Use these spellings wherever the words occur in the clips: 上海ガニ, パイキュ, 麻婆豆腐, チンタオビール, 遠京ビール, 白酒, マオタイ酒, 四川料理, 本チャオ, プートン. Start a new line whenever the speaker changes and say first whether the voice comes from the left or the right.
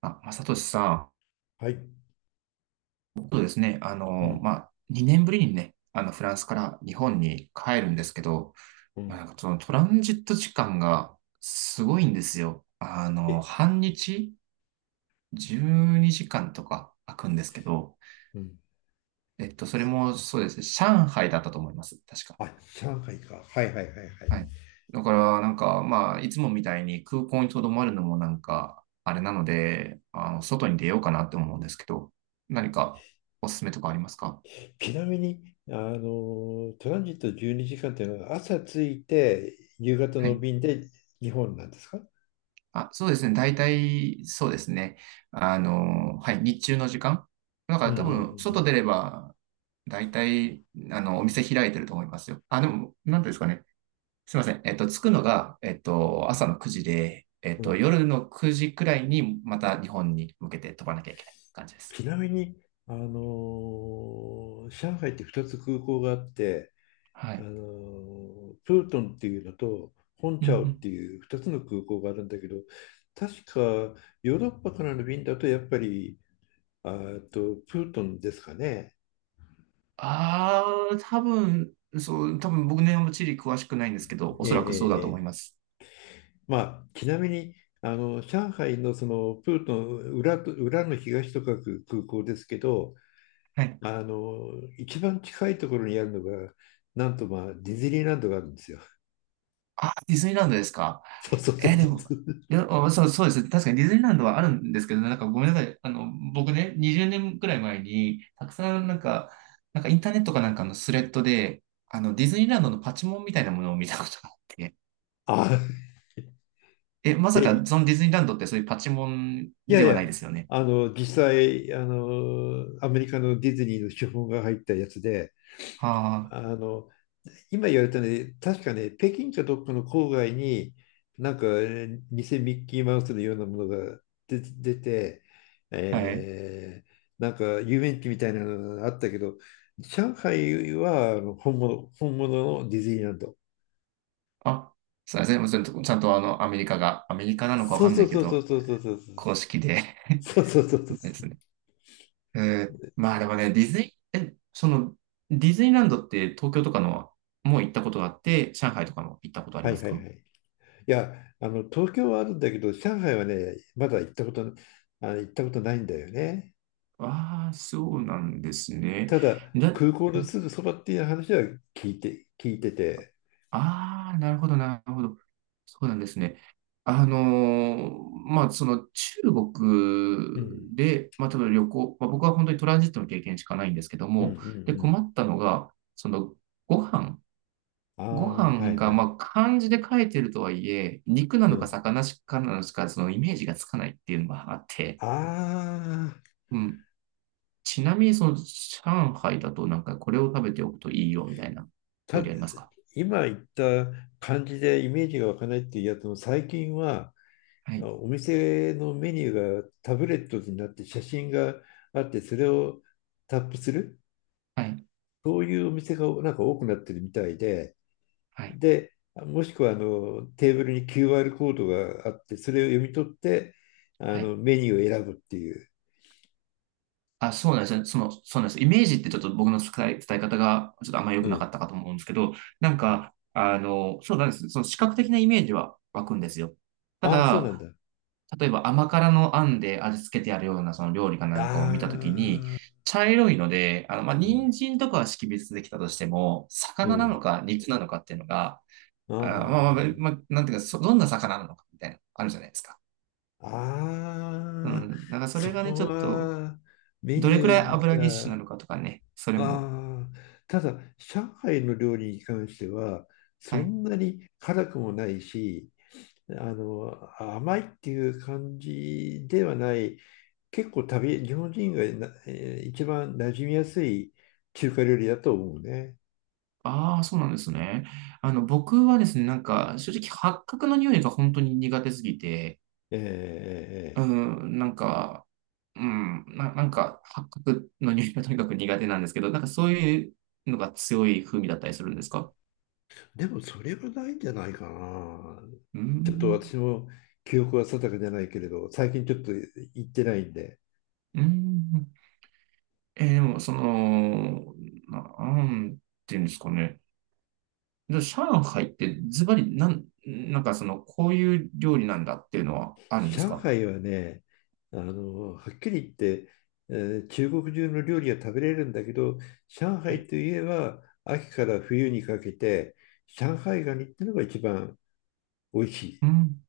right: あ、正俊さ
left: はい。
right: ん、そうですね、
left: うん、
right: まあ、2年ぶりにね、フランスから日本に帰るんですけど、
left: う
right: まあ、
left: ん、
right: そのトランジット時間がすごいんですよ。あの、
left: え、
right: 半日12時間とか空くんですけど、
left: うん。
right: それもそうですね、上海だったと思います、確か。
left: あ、上海か。はいはいはいはい。
right: はい。だから、なんか、まあ、いつもみたいに空港に留まるのもなんか、あれなので、あの、外に出ようかなって思うんですけど、何かおすすめとかありますか？
left: ちなみに、トランジット12時間っていうのは朝着いて夕方
right: は
left: の
right: い。
left: 便で日本なんですか？
right: あ、そうですね。大体、そうですね。あの、はい、日中の時間。だか
left: うん
right: ら
left: う
right: 多分、外
left: ん
right: 出れば、大体、あの、お店開いてると思いますよ。あ、でも、なんていうんですかね。すいません。着くのが、朝の9時で、
left: うんうん。うん。
right: 夜の9時くらいに、また日本に向けて飛ばなきゃいけない感じです。
left: ちなみに、上海って2つ空港があって、
right: はい。
left: プートンっていうのと、本
right: うんう
left: チャオっ
right: ん。
left: ていう2つの空港があるんだけど、確かヨーロッパからの便だとやっぱりあーと、プートンですかね。
right: ああ、多分、そう、多分僕ね、チリ詳しくないんですけど、お
left: えええ
right: そ
left: え
right: らくそうだと
left: え
right: 思い
left: え。
right: ます。
left: まあ、ちなみに、上海のそのプートン裏と、裏の東と書く空港ですけど、
right: はい。
left: 一番近いところにあるのが、なんとまあ、ディズニーランドがあるんですよ。
right: あ、ディズニーランドですか。
left: そうそうそ
right: え、
left: う
right: でも、
left: そう。
right: いや、あ、そう、そうですね。確かにディズニーランドはあるんですけどね、なんかごめんなさい。あの、僕ね、20年くらい前に、たくさんなんか、なんかインターネットかなんかのスレッドで、あの、ディズニーランドのパチモンみたいなものを見たことがあって、
left: あ、
right: え、まさ
left: え、い
right: かそのディズニーランドってそういうパチモン
left: や
right: で
left: い
right: は
left: や、
right: ないですよね。
left: 実際、アメリカのディズニーの資本が入ったやつで、
right: は
left: あの、今言われたね、確かね、北京かどっかの郊外に、なんか、偽ミッキーマウスのようなものが出て、
right: あ、はい。
left: なんか遊園地みたいなのがあったけど、上海はあの本物、本物のディズニーランド。
right: あ、すいません。もちょんとちゃんとあの、アメリカが、アメリカなのかわ
left: そ
right: か
left: う
right: ん
left: そ
right: ない
left: う
right: け
left: そうそう
right: ど、
left: そうそうそう。
right: 公式で
left: そうそうそうそ
right: そ
left: う。
right: うですね。えー、まあでもね、ディズニー、え、その、ディズニーランドって東京とかのもう行ったことがあって、上海とかも行ったことあり
left: は
right: ま
left: い
right: す
left: はい
right: か？
left: はい。いや、東京はあるんだけど、上海はね、まだ行ったこと、行ったことないんだよね。
right: ああー、そうなんですね。
left: ただ、
right: だ、
left: 空港のすぐそばっていう話は聞いてて、
right: ああ、なるほど、なるほど。そうなんですね。あのー、まあ、その中
left: う
right: 国
left: ん。
right: で、まあ、例えば旅行、まあ、僕は本当にトランジットの経験しかないんですけど
left: うんうん
right: も、で、
left: う
right: 困
left: ん。
right: ったのが、その、ご飯、
left: あ
right: ご
left: あ、は
right: 飯
left: いは
right: が、ま
left: い。
right: あ、漢字で書いてるとはいえ、肉な
left: う
right: のか
left: ん。
right: 魚かなのか、そのイメージがつかないっていうのがあって、
left: ああ、
right: うん。ちなみに、その、上海だとなんか、これを食べておくといいよ、みたいな料
left: た、
right: 理ありますか？
left: 今言った感じでイメージが湧かないっていうやつも、最近は
right: は
left: あ
right: い、
left: お店のメニューがタブレットになって写真があって、それをタップする、
right: はい、
left: そういうお店がなんか多くなってるみたいで、
right: はい、
left: で、もしくはあのテーブルに QR コードがあって、それを読み取って、あ
right: はい。
left: のメニューを選ぶっていう。
right: あ、そうなんですね。その、そうなんです。イメージってちょっと僕の伝え、伝え方が、ちょっとあんまり良
left: う
right: くなか
left: ん。
right: ったかと思うんですけど、なん
left: うん。
right: か、あの、そうなんです。その視覚的なイメージは湧くんですよ。た
left: ああ、そうなん
right: だ、
left: だ。
right: 例えば甘辛のあんで味付けてあるようなその料理かな
left: あ
right: んかを見たときに、
left: あ、
right: 茶色いので、あの、まあ、
left: うん、
right: 人参とかは識別できたとしても、
left: う
right: 魚なの
left: ん。
right: か肉なのかっていうのが、
left: あ
right: あー、まあまあ、まあ、なんていうか、そどんな魚なのかみたいな、あるじゃないですか。
left: あ、
right: う
left: ああ、
right: ん。だからそ
left: そ
right: れがね、
left: こ
right: ちょっと、
left: はメ
right: ど
left: ニ
right: れくらい
left: ュー、
right: 油ぎっしゅなのかとかね、それも。
left: ああ、ただ、上海の料理に関しては、
right: は
left: そ
right: い。
left: んなに辛くもないし、甘いっていう感じではない、結構、旅、日本人がな、一番馴染みやすい中華料理だと思うね。
right: ああ、そうなんですね。あの、僕はですね、なんか、正直、八角の匂いが本当に苦手すぎて、
left: えーえーえ
right: う
left: ー
right: ん、なんか、うん、な、なんか、八角の匂いが とにかく苦手なんですけど、なんかそういうのが強い風味だったりするんですか？
left: でもそれはないんじゃないかな。
right: うー
left: ちょっと
right: ん、
left: 私も記憶は定かじゃないけれど、最近ちょっと行ってないんで。
right: うーん。えー、でも、その、なんていうんですかね。で上海ってズバリ、なん、なんかその、こういう料理なんだっていうのはあるんです
left: 上
right: か？
left: 海はね、はっきり言って、え中国中の料理が食べれるんだけど、上
right: は
left: 海
right: い。
left: といえば秋から冬にかけて、上海ガニってのが一番美味しい。
right: うん。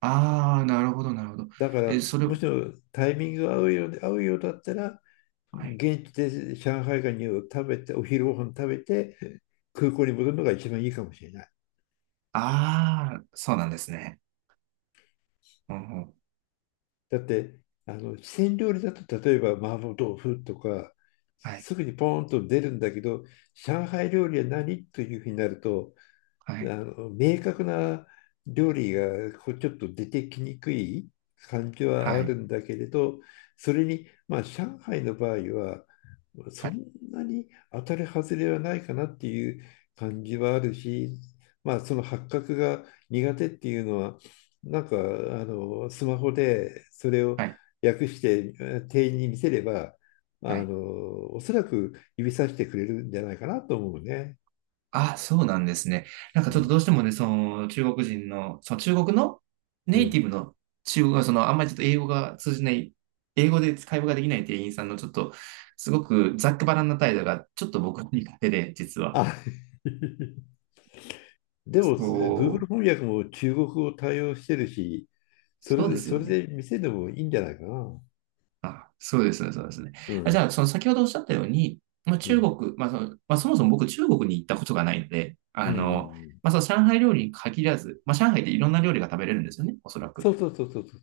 right: ああ、なるほど、なるほど。
left: だか
right: えーそ
left: ら、
right: れ、
left: も
right: は
left: しもタイミングが合うようで、合うようだったら、
right: い。
left: 現地で上海ガニを食べて、お昼ご飯食べて、空港に戻るのが一番いいかもしれない。
right: ああ、そうなんですね。うんうん、
left: だって、四川料理だと、例えば麻婆豆腐とか、
right: はい、
left: すぐにポーンと出るんだけど、上海料理は何というふうになると、
right: は
left: あ
right: い、
left: の明確な料理がこうちょっと出てきにくい感じ
right: は
left: はある
right: い、
left: んだけれど、それに、まあ、上海の場合は、そ
right: はい、
left: んなに当たり外れはないかなっていう感じはあるし、まあ、その発覚が苦手っていうのは、なんかスマホでそれを
right: はい。
left: 訳して店員に見せれば、
right: はい、
left: おそらく指さしてくれるんじゃないかなと思うね。
right: あ、そうなんですね。なんか
left: う
right: ちょっと
left: ん、
right: どうしてもね、その中国人の、その中国の
left: う
right: ネイティ
left: ん。
right: ブの中国が、そのあんまりちょっと英語が通じない、英語で会話ができない店員さんのちょっと、すごくざっくばらんな態度が、ちょっと僕に勝手で、実は。
left: あ、でも、
right: そ
left: Google
right: う、
left: 翻訳も中国語対応してるし、それ
right: そうで
left: で、
right: す
left: そ
right: よ
left: れ
right: ね。
left: で見せてもいいんじゃないかな。
right: あ、そうですね、そうですね。
left: う
right: あ、じゃ
left: ん。
right: あ、その先ほどおっしゃったように、まあ、
left: う
right: 中
left: ん。
right: 国、まあその、まあ、そもそも僕中国に行ったことがないので、
left: う
right: あ
left: んうんう
right: の、
left: ん。
right: まあ、その上海料理に限らず、まあ、上海っていろんな料理が食べれるんですよね、おそら
left: そ
right: く。
left: うそうそうそうそう。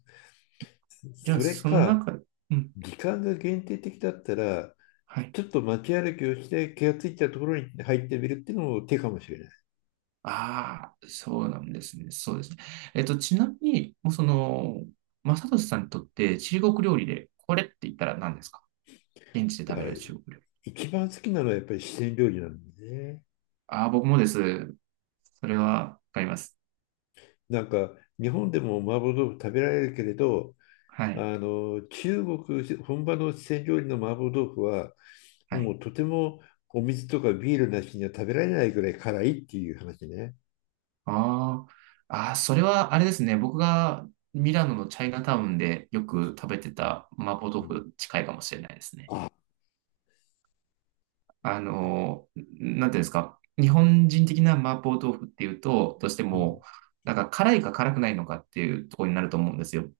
right: じゃあ、
left: それ
right: その
left: か、
right: 中、うん、
left: 時間が限定的だったら、
right: はい。
left: ちょっと街歩きをして気がついたところに入ってみるっていうのも手かもしれない。
right: ああ、そうなんですね。そうですね。えっと、ちなみに、もうその、正俊さんにとって中国料理で、これって言ったら何ですか？現地で
left: い
right: 食
left: や、
right: べられる中国料理。
left: 一番好きなのはやっぱり四川料理なんでね。
right: ああ、僕もです。それは、わかります。
left: なんか、日本でも麻婆豆腐食べられるけれど、
right: はい。
left: あの中国本場の四川料理の麻婆豆腐は
right: は
left: も
right: い。
left: うとても、お水とかビールなしには食べられないぐらい辛いっていう話ね。
right: ああ、ああ、それは、あれですね。僕がミラノのチャイナタウンでよく食べてた麻婆豆
left: うん。
right: 腐近いかもしれないですね。
left: あ、
right: あの、なんていうんですか、日本人的な麻婆豆腐っていうと、どうして
left: うん。
right: も、なんか辛いか辛くないのかっていうところになると思うんですよ。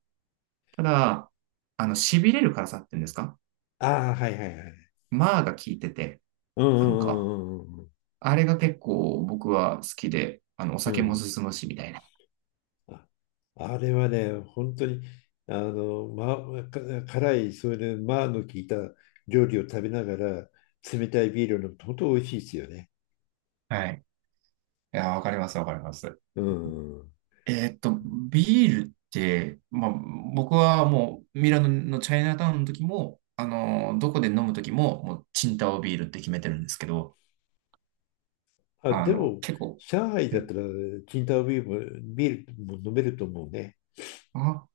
right: ただ、あの、痺れる辛さっていうんですか、
left: ああ、はいはいはい。
right: 麻が効いてて、
left: うんう
right: なんか、
left: んうんうん
right: あれが結構僕は好きで、あの、お
left: うんう
right: 酒も
left: ん。
right: 進むし、みたいな。
left: あ、あれはね、本当にま、辛い、それで麻の効いた料理を食べながら冷たいビールを飲むと本当美味しいですよね。
right: はい。いや、わかります、わかります。
left: うん。
right: えーっと、ビールって、まあ、僕はもうミラノのチャイナタウンの時も、あの、どこで飲む時も、もうチンタオビールって決めてるんですけど、
left: あ、
right: あ
left: で
right: の、
left: も、
right: 結構、
left: 上海
right: う
left: だっ
right: ん、
left: たら、チンタオビールも、ビールも飲めると思うね。
right: あ、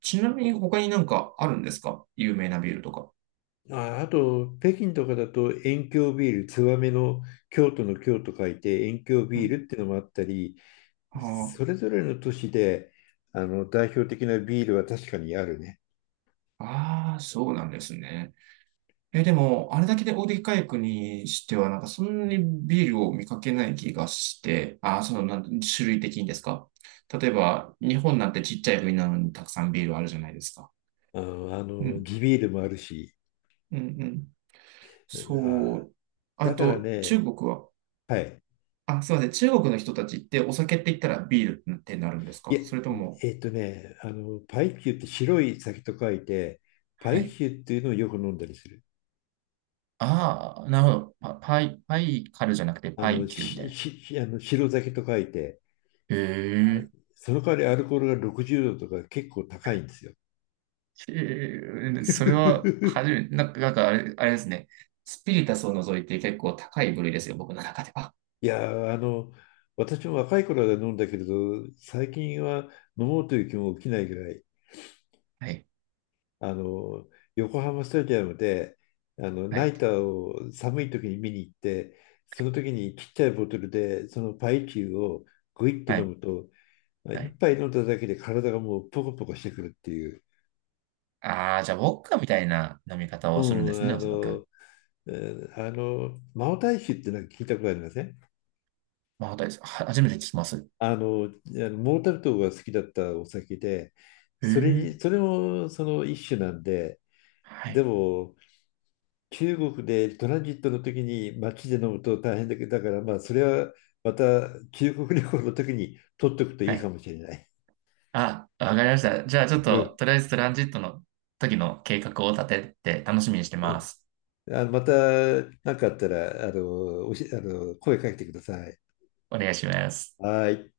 right: ちなみに他になんかあるんですか？有名なビールとか。
left: あ、あと、北京とかだと、遠京ビール、ツバメの京都の京と書いて、遠京
right: う
left: ビー
right: ん、
left: ルっていうのもあったり、
right: あ
left: それぞれの都市で、代表的なビールは確かにあるね。
right: あー、そうなんですね。え、でも、あれだけで大手回復にしては、なんかそんなにビールを見かけない気がして、ああ、その、なんて種類的にですか？例えば、日本なんてちっちゃい国なのにたくさんビールあるじゃないですか。
left: あ
right: う
left: の
right: ん、
left: 地ビールもあるし。
right: うん、うん。そ
left: あ、
right: う。あ
left: だから
right: と、中
left: ね、
right: 国は、
left: はい。
right: あ、すいません。中国の人たちってお酒って言ったらビールってなるんです
left: いや、
right: か？それとも、
left: パイキュって白い酒と書いて、パ
right: は
left: イ
right: い。
left: キュっていうのをよく飲んだりする。
right: ああ、なるほど。パ、パイ、パイカルじゃなくて
left: あ
right: パ
left: の、
right: イキューみたい
left: し、
right: な。
left: し、あの、白酒と書いて、
right: へえ。
left: その代わりアルコールが60度とか結構高いんですよ。
right: へえ、それは、初めて、なんか、なんかあれ、あれですね。スピリタスを除いて結構高い部類ですよ、僕の中では。
left: いやー、私も若い頃は飲んだけれど、最近は飲もうという気も起きないぐらい、
right: はい。
left: あの、横浜スタジアムで、
right: は
left: ナ
right: い。
left: イターを寒い時に見に行って、その時にちっちゃいボトルで、そのパイチューをグイッと
right: は
left: 飲
right: い。
left: むと、
right: は
left: 一
right: い。
left: 杯飲んだだけで体がもうポコポコしてくるっていう、
right: ああ、じゃあ、ウォッカみたいな飲み方
left: う
right: をするんですね、
left: ん、
right: おそらく。
left: マオタイ酒ってなんか聞いたことありません？
right: まあ、です。は初めて聞きます。
left: あのモータルトが好きだったお酒で、
right: へ
left: それ
right: え。
left: に、それもその一種なんで、
right: は
left: で
right: い。
left: も、中国でトランジットの時に街で飲むと大変だけど、だからまあ、それはまた中国旅行の時に取っておくと
right: は
left: いいか
right: い。
left: もしれない。
right: あ、わかりました。じゃあ、ちょっ
left: う
right: と、
left: ん、
right: とりあえずトランジットの時の計画を立てて楽しみにして
left: う
right: ま
left: ん。
right: す。
left: また何かあったら、あの、おし、あの、声かけてください。
right: お願いします。
left: はい。